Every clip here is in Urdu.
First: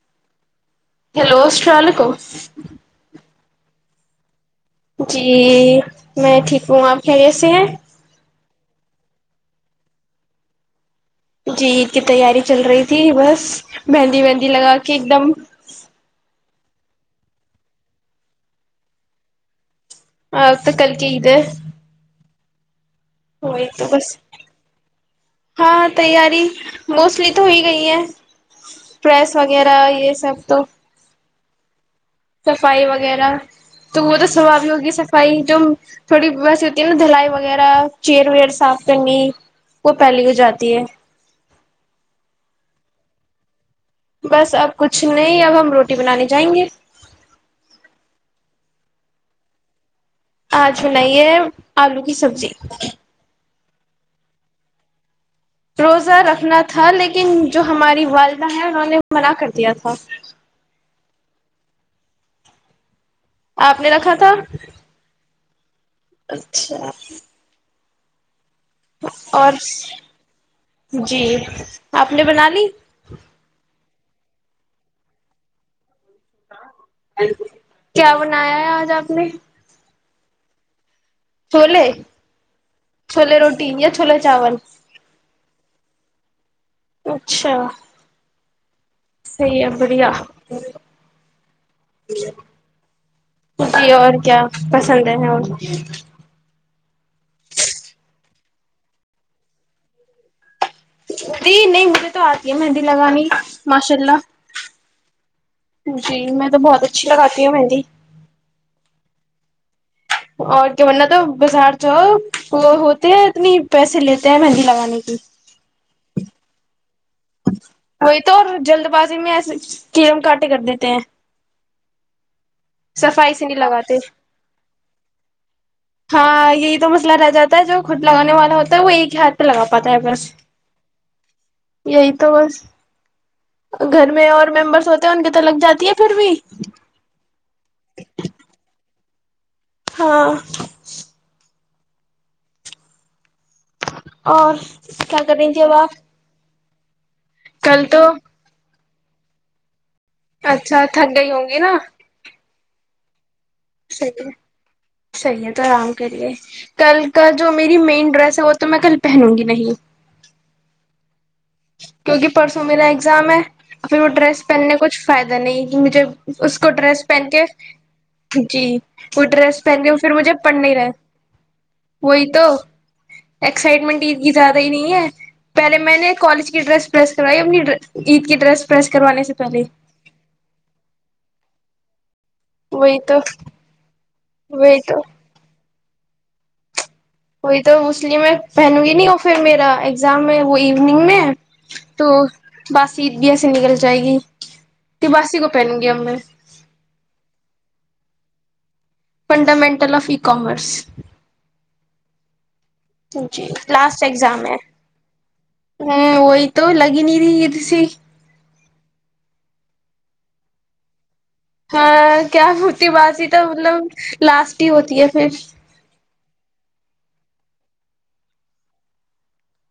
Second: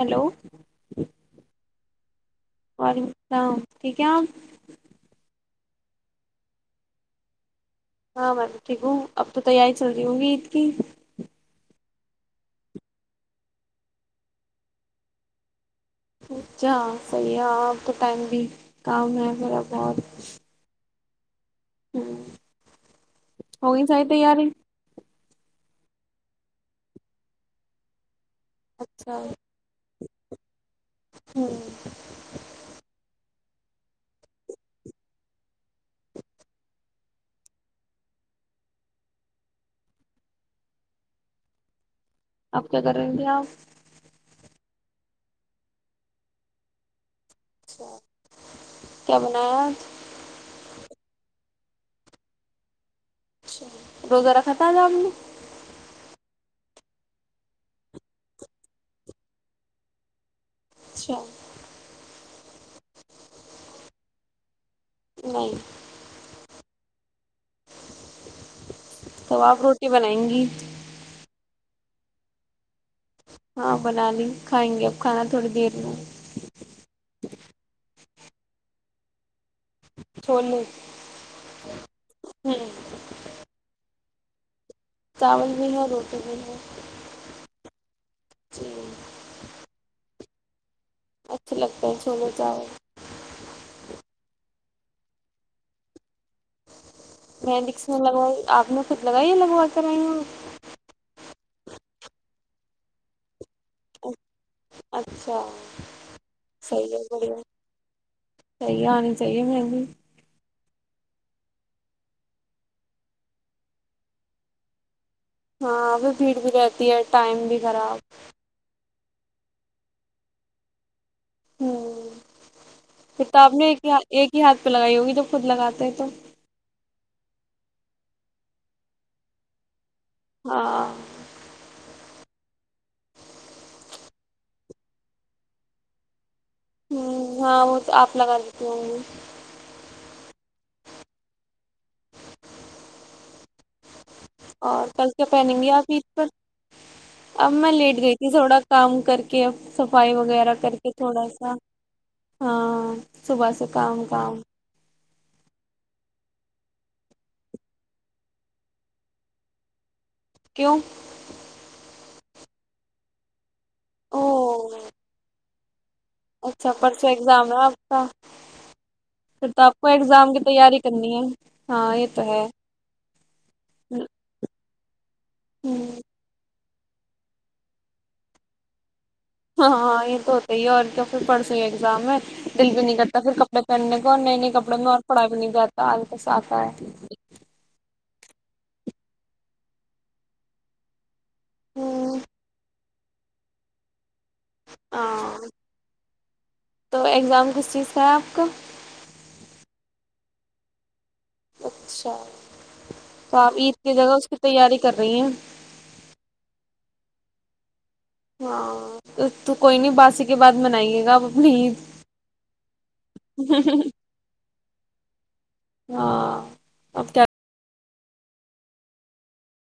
ہلو ہیلو السلام علیکم ہ ٹھیک ہے آپ جی میں ٹھیک ہوں آپ خ ایسے ہیں ہاں میں ٹھیک ہوں اب تو تیاری چل رہی ہوگی عید کی جی عید کی تیاری چل رہی تھی بس مہندی مہندی لگا کے ایک دم اچھا صحیح ہے آپ تو ٹائم بھی کام ہے ما آ ک [unintelligible] کہد ہوں [unintelligible] ہوگ تو سئی ت بس ار ہاں تیاری موسٹلی تو ہو ہی گئی ہے اچھا پریس وغیرہ یہ سب تو ہوں سفائی وغیرہ تو وہ تو سوابی ہوگی صفائی جو تھوڑی ویسی ہوتی ہے نا دھلائی وغیرہ چیئر ویر صاف کرنی وہ پہلی ہو جاتی ہے آپ کیا کر رہے تھے آپ بس اب کچھ نہیں اب ہم روٹی بنانے جائیں گے اچھا کیا بنایاج آج بنائیے آلو کی سبزی اچ روزارا خھطا جاب روزہ رکھنا تھا لیکن جو ہماری والدہ ہیں انہوں نے منع کر دیا تھا چھ آپ نے رکھا تھا نہیں اچھا تو اور آپ روٹی بنائیں گی جی آپ نے بنا لی ہاں بنا لی کھائیں گے اب کھانا تھوڑی دیر میں کیا بنایا ہے آج آپ نے چوولو چھوولے چھوولے روٹییا چھلا چاول چاول بھی ہے روٹی بھی ہے اچھا جی سحی ہے بڑھیا اچھے لگتے ہیں چھونے جاے جی اور کیا پسند ہے ہیں وہ مینڈکس میں لگوائی آپ نے خود لگائی لگوا کر آائی ہوں جی نہیں مجھے تو آتی ہے مہندی لگانی ماشاء اللہ اچھا جی میں تو سی بہت ہے اچھی بڑ لگاتی ہوں مہندی صی ہے آنی چاہیے م جی [inaudible] اور کیا بننا تو بازار جو وہ ہوتے ہے اتنی پیسے لیتے ہیں مہندی لگانے کی ہاں بھیڑ بھی رہتی ہے ٹائم بھی خراب وہی تو اور جلد باز میں ایے کیڑم کاٹے کر دیتے ہیں ہوں [inaudible] صفائی سے کتاب نہیں میں ایک ہی لگاتے ایک ہی ہاتھ پہ لگائی ہوگی جب خود لگاتے ہیں تو ہاں یہی تو مسئلہ رہ جاتا ہے جو گھٹ لگانے والا ہوتا ہے وہ ایک ہیاتھہ لگا پاتا ط بس ہاں یہی توس گھر میں اور ممبرس ہوتے ہیں ان کے تو لگ جاتی ہے پھر بھی ہوں ہاں وہ تو آپ لگا لیتی ہوں گی ہاں اور کل کیا کر رہی پہنیں تھی گی اب آپ عید پر اب میں کل لیٹ تو گئی تھی تھوڑا کام کر کے صفائی وغیرہ کر اچھا کے تھک تھوڑا گئی ہوں سا گی نا ہاں صبح سے کام صحیح ہے کام صحیح ہے تو آرام کریے کل کا جو میری مین ڈریس ہے وہ تو میں کل پہنوں گی نہیں کیوں کیونکہ پرسوں میرا ایگزام ہے پھر وہ او ڈریس پہننے کچھ فائدہ نہیں مجھے اس کو اچھا ڈریس پرسوں پہن کے ایگزام ہے آپ کا جی وہ پھر تو ڈریس آپ پہن کو کے پھر مجھے ایگزام کی پڑ نہیں تیاری رہے کرنی ہے ہاں یہ وہی ہے تو ایکسائٹمنٹید کی زیادہ ہی نہیں ہے پہلے ہوں میں نے الج کی ڈریس پرریس کرائی اپنی عید کی ڈریس پرریس ہاں ہاں یہ تو ہوتا ہی ہے اور کیا پھر پڑسو دام ہے دل بھی نہیں وہی تو کرتا پھر کپڑے پہننے کو اور نئے نئے کپڑوں وہی میں تو اور پڑا بھی نہیں جاتا سال کا سا کاا ہے وہئی تو اس لیے میں پہنوں گی نہیں وہ پھر میرا ایگزام میں وہ ایوننگ میں تو ہوں بس سیت بھی ای سےے نکل جائے گی ت ہاں باسی کو پہنوں گی اب میں سک فنڈامنٹل آف ای کامرس اچھا تو جی آپ عید کی لاسٹ جگہ اس کی اگزام ہے تیاری کر رہی ہیں ہ وہی تو لگے نہیں رہ تسی ہاں تو کوئی نہیں باسی کے بعد منائیے گا اپنی ہاں کیا ہوتی باتی عید تھا مطلب لاسٹ چھٹی ہوتی ہے پھر ہاں اب کیا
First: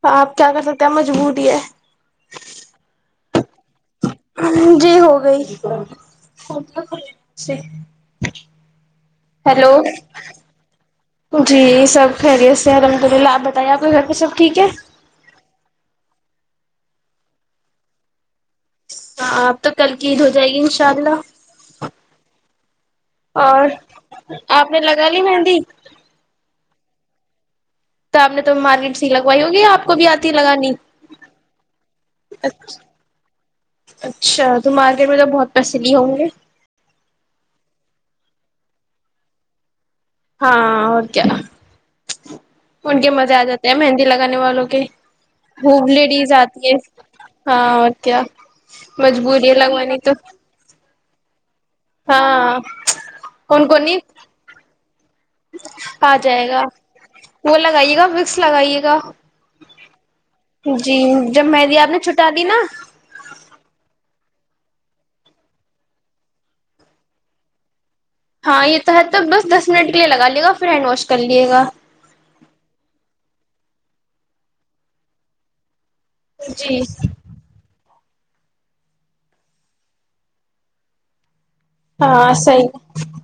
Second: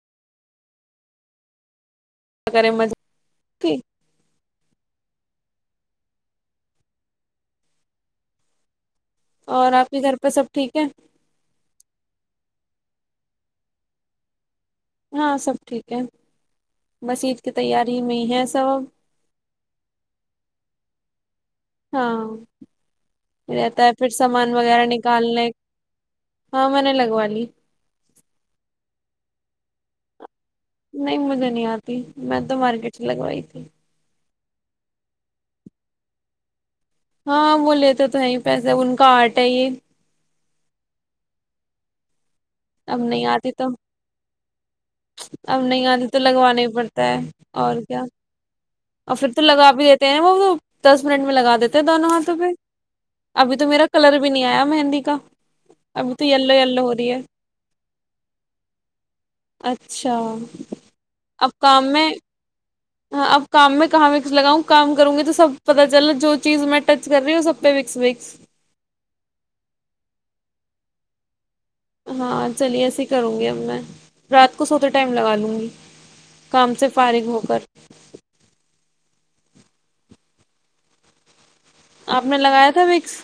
تو آپ کیا کر سکتے ہیں آ مجبوور ہے کیا کریں مزے جی ہو گئی [unintelligible] ہیلو اور آپ کے گھر پہ سب ٹھیک ہے جی سب خری سیحمد للہ آپ بائیے آپ کے گھر پہب ٹھیک ہے ہاں سب ٹھیک ہے بس عید کی تیاری میں ہے سب آپ تو کل کی عید ہو جائے گی انشاء اللہ ہاں اور رہتا ہے پھر سامان آپ نے وغیرہ لگا لی نکالنے مہندی ہاں میں نے لگوا لی [unintelligible] تو آپ نے تو مارکیٹ سی لگوائی ہوگی آپ کو بھی یاد نہیں مجھے نہیں آتی میں تو مارکیٹ ہی لگوائی تھی اچھا تو مارکیٹ میں تو بہت پیس لیے ہوں گے ہاں وہ لیتے تو ہے پیسے ان کا آرٹ ہے یہ ہاں اورو کیا ن ان اب کے نہیں مزے آ آتی تو جاتے ہیں مہندی لگانے والوں اب بوب نہیں تو لیڈیز آتی لگوانا ہی ہے پڑتا ہاں اور کیا اور پھر تو مجبوریاں لگا بھی لگوانی دیتے تو ہیں وہ دس منٹ میں لگا دیتے دونوں ہاتھوں پہ ہاں ابھی تو ان کو میرا کلر بھی نہیں آیا مہندی کا ابھی آ تو جائے یلو گا یلو ہو رہی ہے وہ لگائیے گا وکس لگائیے گا اچھا جی جب اب میںریی آپ کام نے میں چھٹا دی نا ہاں اب کام میں کہاں وکس لگاؤں کام کروں گی تو سب پتا چل جو چیز میں ٹچ کر رہی ہوں سب پہ وکس وکس ہاں یہ تو ہے تو بس دس منٹ کے لیے لگ لے گا پھر ہینڈ واش کر لیے گا ہاں چلیے ایسے ہی کروں گی اب میں رات کو سوتے ٹائم لگا لوں گی کام جی سے فارغ ہو کر آپ ہاں نے صحیح لگایا تھا وکس ہے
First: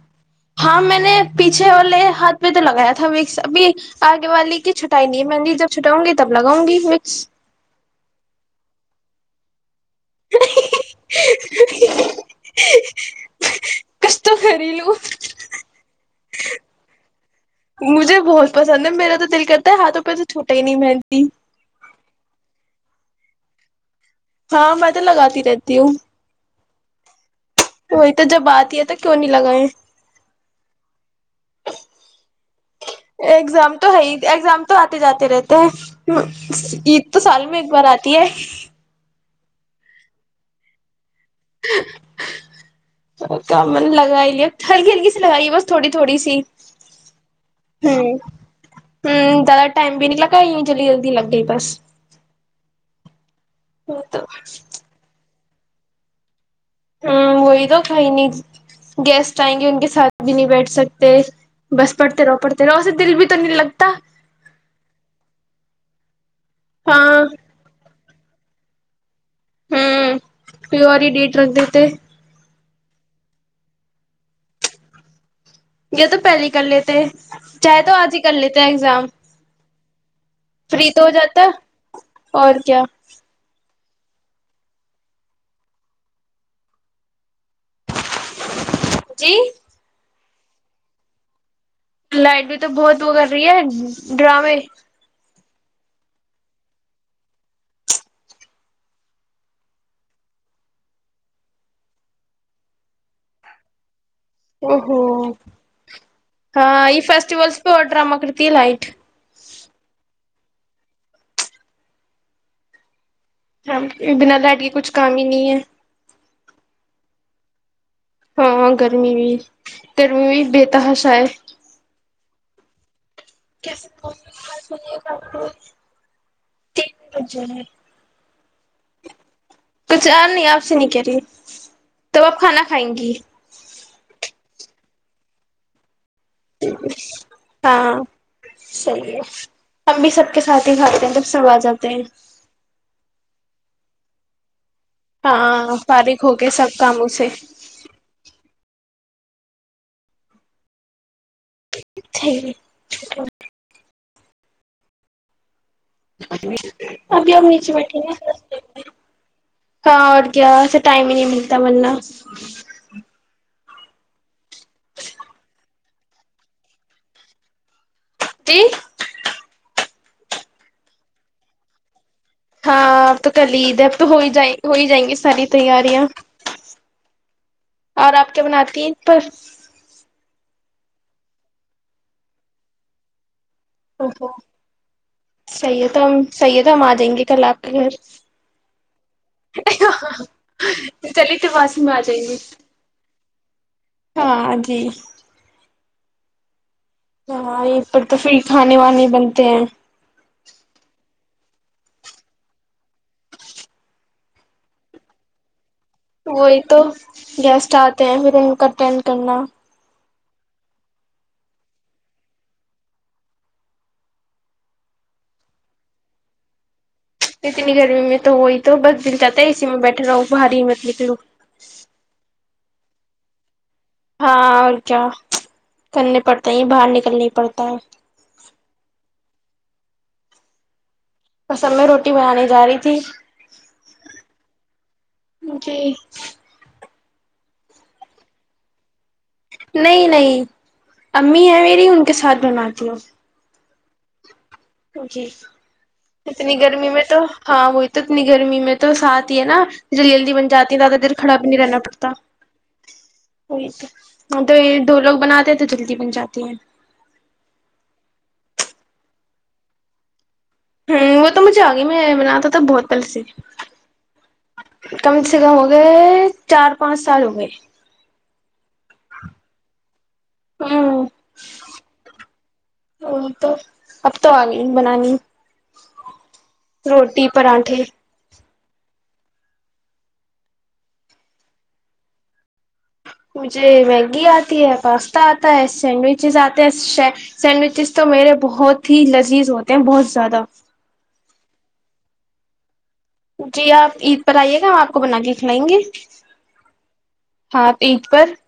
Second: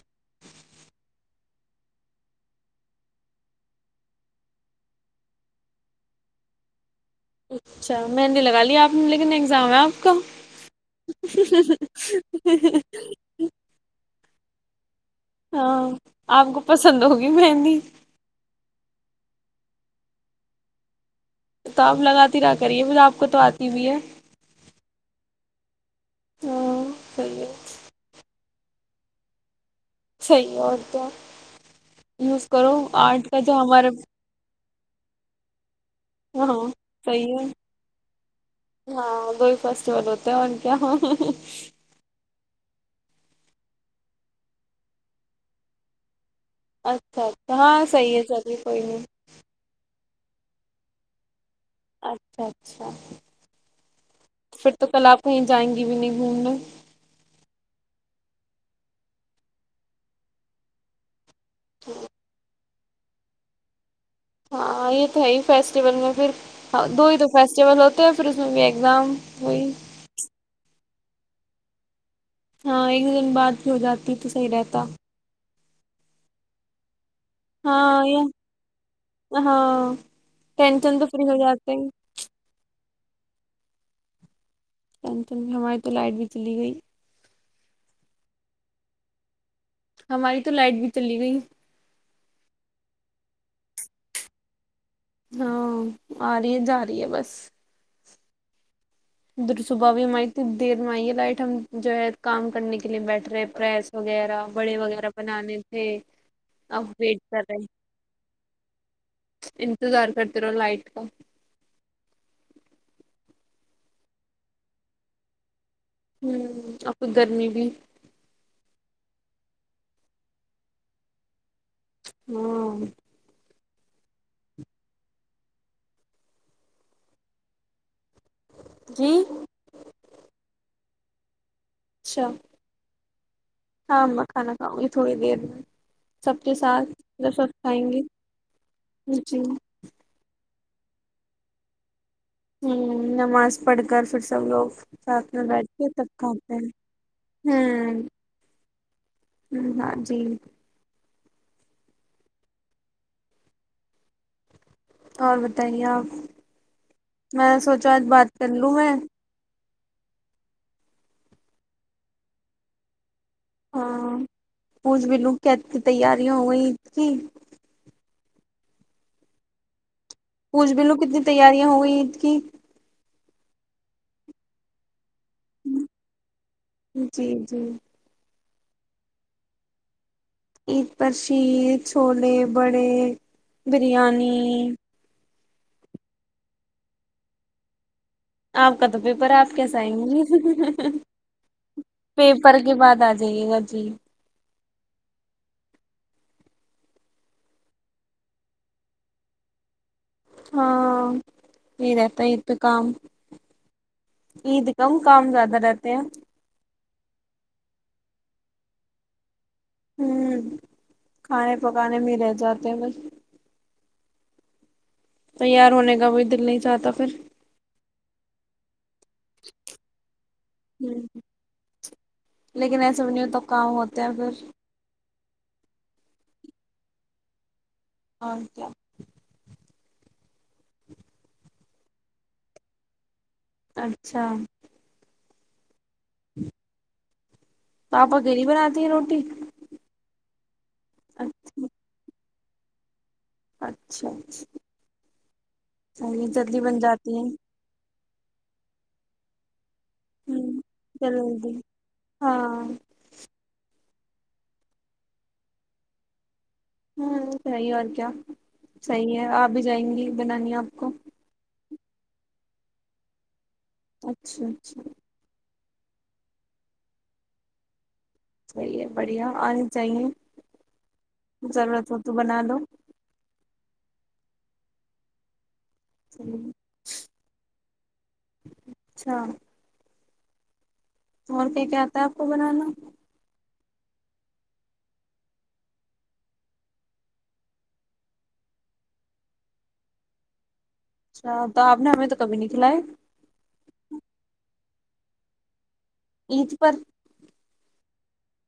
ہاں میں نے پیچھے والے ہاتھ پہ تو لگایا تھا مکس ابھی آگے والی کی چھٹائی نہیں ہے میں جب چھٹاؤں گی تب لگؤں گی مکس اچھا مندی لگا لی آپ نے لیکن ایگزام ہے آپ کا کچھ تو خری لو ہاں آپ کو پسند ہوگی مہندی مجھے بہت پسند ہے میرا تو دل کرتا ہے ہاتھوں ک تو چھوٹٹی ہی نہیں مہنتی تو آپ لگاتی رہا کریے ب آپ کو تو آتی بھی ہے ہاں میں تو لگاتی رہتی ہوں ہ [unintelligible] [inaudible] وہی تو جب آتی ہے تو کیوں نہیں لگائے [unintelligible] صحیح اور کیا یوز کرو آرٹ کا جو ایگزام ہمارے تو ہے [unintelligible] ہی ایگزام تو آتے جاتے رہتے ہیں ہاں عید تو صحیح ہے سال میں ایک بار آتی ہے ہاں دو ہی فیسٹیول ہوتے ہیں اور کیا [unintelligible] ک لگائی لیا ہلکی ہلکی سی لگائیے بس تھوڑی تھوڑی سی اچھا اچھا ہاں ہوں صحیح ہے چلیے کوئی نہیں ہی جلد جلدی لگئی بس اچھا اچھا تو پھر تو کل آپ [unintelligible] کہیں جائیں گی بھی نہیں گھومنے ہ وہی تو کھائی نہیں گیسٹ آئیں گے ان کے ساتھ بھی نہیں بیٹھ سکتے بس پڑتے رو پڑتے [unintelligible] دن سے دل بھی تو نہیں لگتا ہاں یہ تو ہے ہی فیسٹیول میں پھر ہاں دو ہی تو فیسٹیول تو پھر اس میں بھی ایگزام وہئی پیو والی ڈیٹ رکھ دی تھ ہاں ایک دن بعد بھی ہو جاتی تو صحیح رہتا یہ تو پہلے کلے تھ چاہے تو ہاں آج ہی یہ کر لیتے ہیں ایگزام ہاں فری تو ہو جاتا اور کیا ٹینٹن بھی ہماری تو لائٹ بھی چلی گئی جی ہماری تو لائٹ بھی چلی گئی لائٹ بھی تو بہت وہ کر رہی ہے ڈرامے ہاں آ رہی ہے جا رہی ہے بس دھر صبح بھی ہم آئی تھ دیر میں آئیے لائٹ ہم جو ہے کام کرنے کے لیے بیٹھ رہے ہیں پریس وغیرہ بڑے او ہو وغیرہ بنانے تھے اب ہاں یہ ویٹ کر فیسٹیولس رہے پہ اور ڈرامہ کرتی ہے لائٹ انتظار کرتے اتھر لائٹ کا بنا لٹ کے کچھ کام ہی نہیں ہے ہوں، آپ کو گرمی میں ہاں گرمی بھی گرمی بھی بہتاحشا ہے ہاں [unintelligible] جی کچھان نہیں آپ سے نک ج تب اچھا آپ کھانا کھائیں گی ہاں میں کھانا کاؤں گی تھوڑی دیر میں سب کے ساتھ ر سو کھائیں گے ہاں جی کاتی کاتے ہیں توب سوا جاتے ہیں ہوں نماز پڑھ کر پھر سب لوگ ساتھ میں بیٹھ ہاں کے تب فارغ ہوگ کھاتے سب ہیں کاموں سے ہ ہاں جی ٹھیک ہے اور بتائیے آپ ابھی ہم میں نیچے سوچا بیٹھے آج ہیں بات کر لوں میں ہاں اور کیا اسے ٹائم ہی نہیں ملتا مرنا ہاں کھ بھی لو کیا ا کی تیاریاں ہو گئ ا کی جی کھ بھیلو کتنی تیاریاں ہوئی اس ہاں اب تو کلدھرب تو ہو جائے ہو ہی جائ گی ساری تیاریاں جی جی اور آپ بناتی ہیں پر عید پر شیر چھولے بڑے اوہو بریانی صحیح ہے تو ہم صحیح ہے تو ہم آ جائیں گے کل آ کے گھر آپ کا تو پیپر آپ کیسے آئیں گی چلیے تو واسی میں آ جائیں گے پیپر کے بعد آ جائیے گا جی جھی ہاں یہ پر تو پھر کھانے وانے بنتے ہیں ہاں یہت یہ تو کام عید کم کام زیادہ رہ وہی تو گیسٹ آتے ہیں کاٹین کرنا ہوں کھانے پکانے میں رہ جاتے ہیں بس تیار ہونے کا کو دل نہیں چاہتا پھر اتنی گرمی میں تو ہو ہی تو بس دل جاتا ہے ای میں بیٹھا رہا ہوں بھاری مت ہ نکلو لیکن سبی تک ہاں اور کیا کرنے پڑتا ہے یہ باہر نکلنا پڑتا ہے ہ کیا؟ بسب میں روٹی بنانانی جا رہی تھی اچھا جی [inaudible] توپا گریی بناات ہیں روٹی نہیں نہیں امی ہیں اچھا میری ان کے ساتھ نا کیو اچھاچ جی اتنی بن گرمی میں جاتی تو ہیں ہاں وہ [unintelligible] اتنی گرمی میں تو ساتھ ہی ہے نا [unintelligible] جلی جلدی بن ہوں جاتی زیادہ دیر کھڑا بھی جلدی نہیں رہنا پڑتا ہاں وہی تو [unintelligible] ہاں تو یہ دو لوگ بناتے ہیں تو جلدی بن جاتی ہے [unintelligible] ہاں صحیح اور کیا صحیح ہے آپ بھی جائیں گی [unintelligible] بنانی ہے آپ کو [unintelligible] آگی میں بناتا تھا بہت پل سے [unintelligible] اچھا اچھا [unintelligible] کم سے کم ہو گئے چار پانچ سال ہو گئے [unintelligible] چلیے بڑھیا آنے چاہیے ہوں [unintelligible] ضرورت ہو تو بنا لو [unintelligible] وہ تو اب تو آ گئی بنانی [unintelligible] روٹی پراٹے [unintelligible] اچھا [unintelligible] اور کیا کیا آتا ہے آپ کو بنانا [unintelligible] مجھے میگی آتی ہے پاستا آتا ہے سینڈوچز آتے ہیں سینڈوچز تو میرے بہت ہی لذیذ ہوتے ہیں بہت زیادہ اچھا تو آپ نے ہمیں تو کبھی نہیں کھلائے جی آپ عید پر آئیے گا ہم آپ کو بنا کے کھلائیں گے [unintelligible] عید پر ہاں ایکج پر [unintelligible]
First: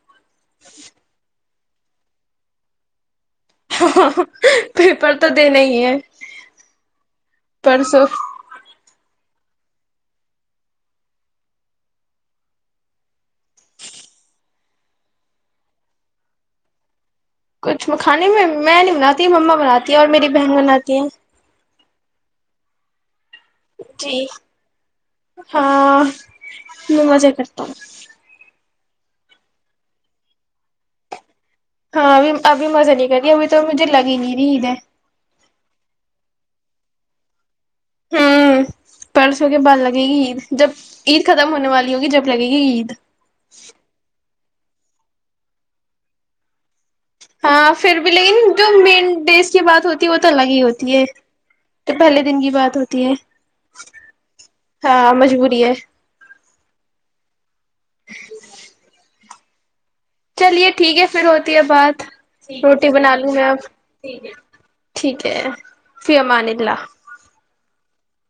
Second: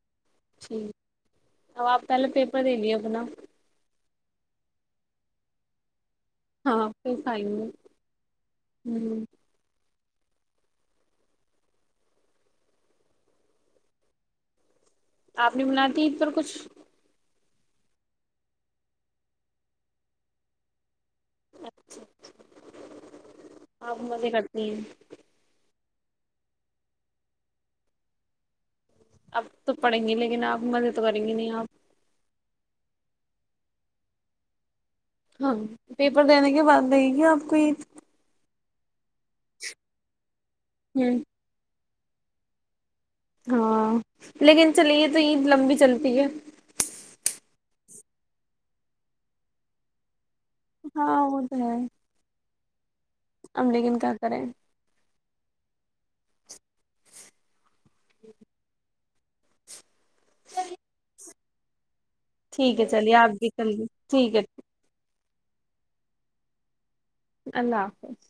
ٹھیک [inaudible] ا آپ پہلے پیپر دین ہے اپنا پیپر تو دینے ہی ہے [unintelligible] ہاں پس ہی نہیں پرسوں ہ [unintelligible] آپ نہیں بناتی ا پر کچھ [unintelligible] کچھ کانے میں میں نہیں بناتی ما بناتی ہیں اور میری بہن بناتی ہیں [unintelligible] اچھا اچھا جی ہاں [unintelligible] میں مزہ کرتا ہ اب تو پڑیں گی لیکن آپ مزے تو کریں گی نہیں آپ [unintelligible] ہاں بھی ابھی مزہ نہیں کری ابھی تو م ج لگ نہیں رہی د [unintelligible] ہاں پیپر دینے کے بعد رہے گی آپ کو یہ [unintelligible] ہوں پرسوں کے بعد لگے گی عید جب ہوں عید ختم ہونے والی [unintelligible] ہوگی جب لگے گی عید [unintelligible] ہ [unintelligible] لیکن چلیے تو یہ لمبی چلتی ہے [unintelligible] ہاں پھر بھی لیکن جو مین ڈیز کی بات ہوتی ہے وہ تو الگ ہی ہوتی ہے ہاں وہ ہے تو پہلے دن کی بات [unintelligible] اب لیکن کیا کریں ہاں مجبوری ہے [unintelligible] [inaudible] چلیے ٹھیک ہے پھر ہو ا آباد ٹھیک ہے روٹی بنا چلیے آپ لوں میں بھی اب کل ٹھیک ہے ٹھیک ہے فیمانلہ اللہ حافظ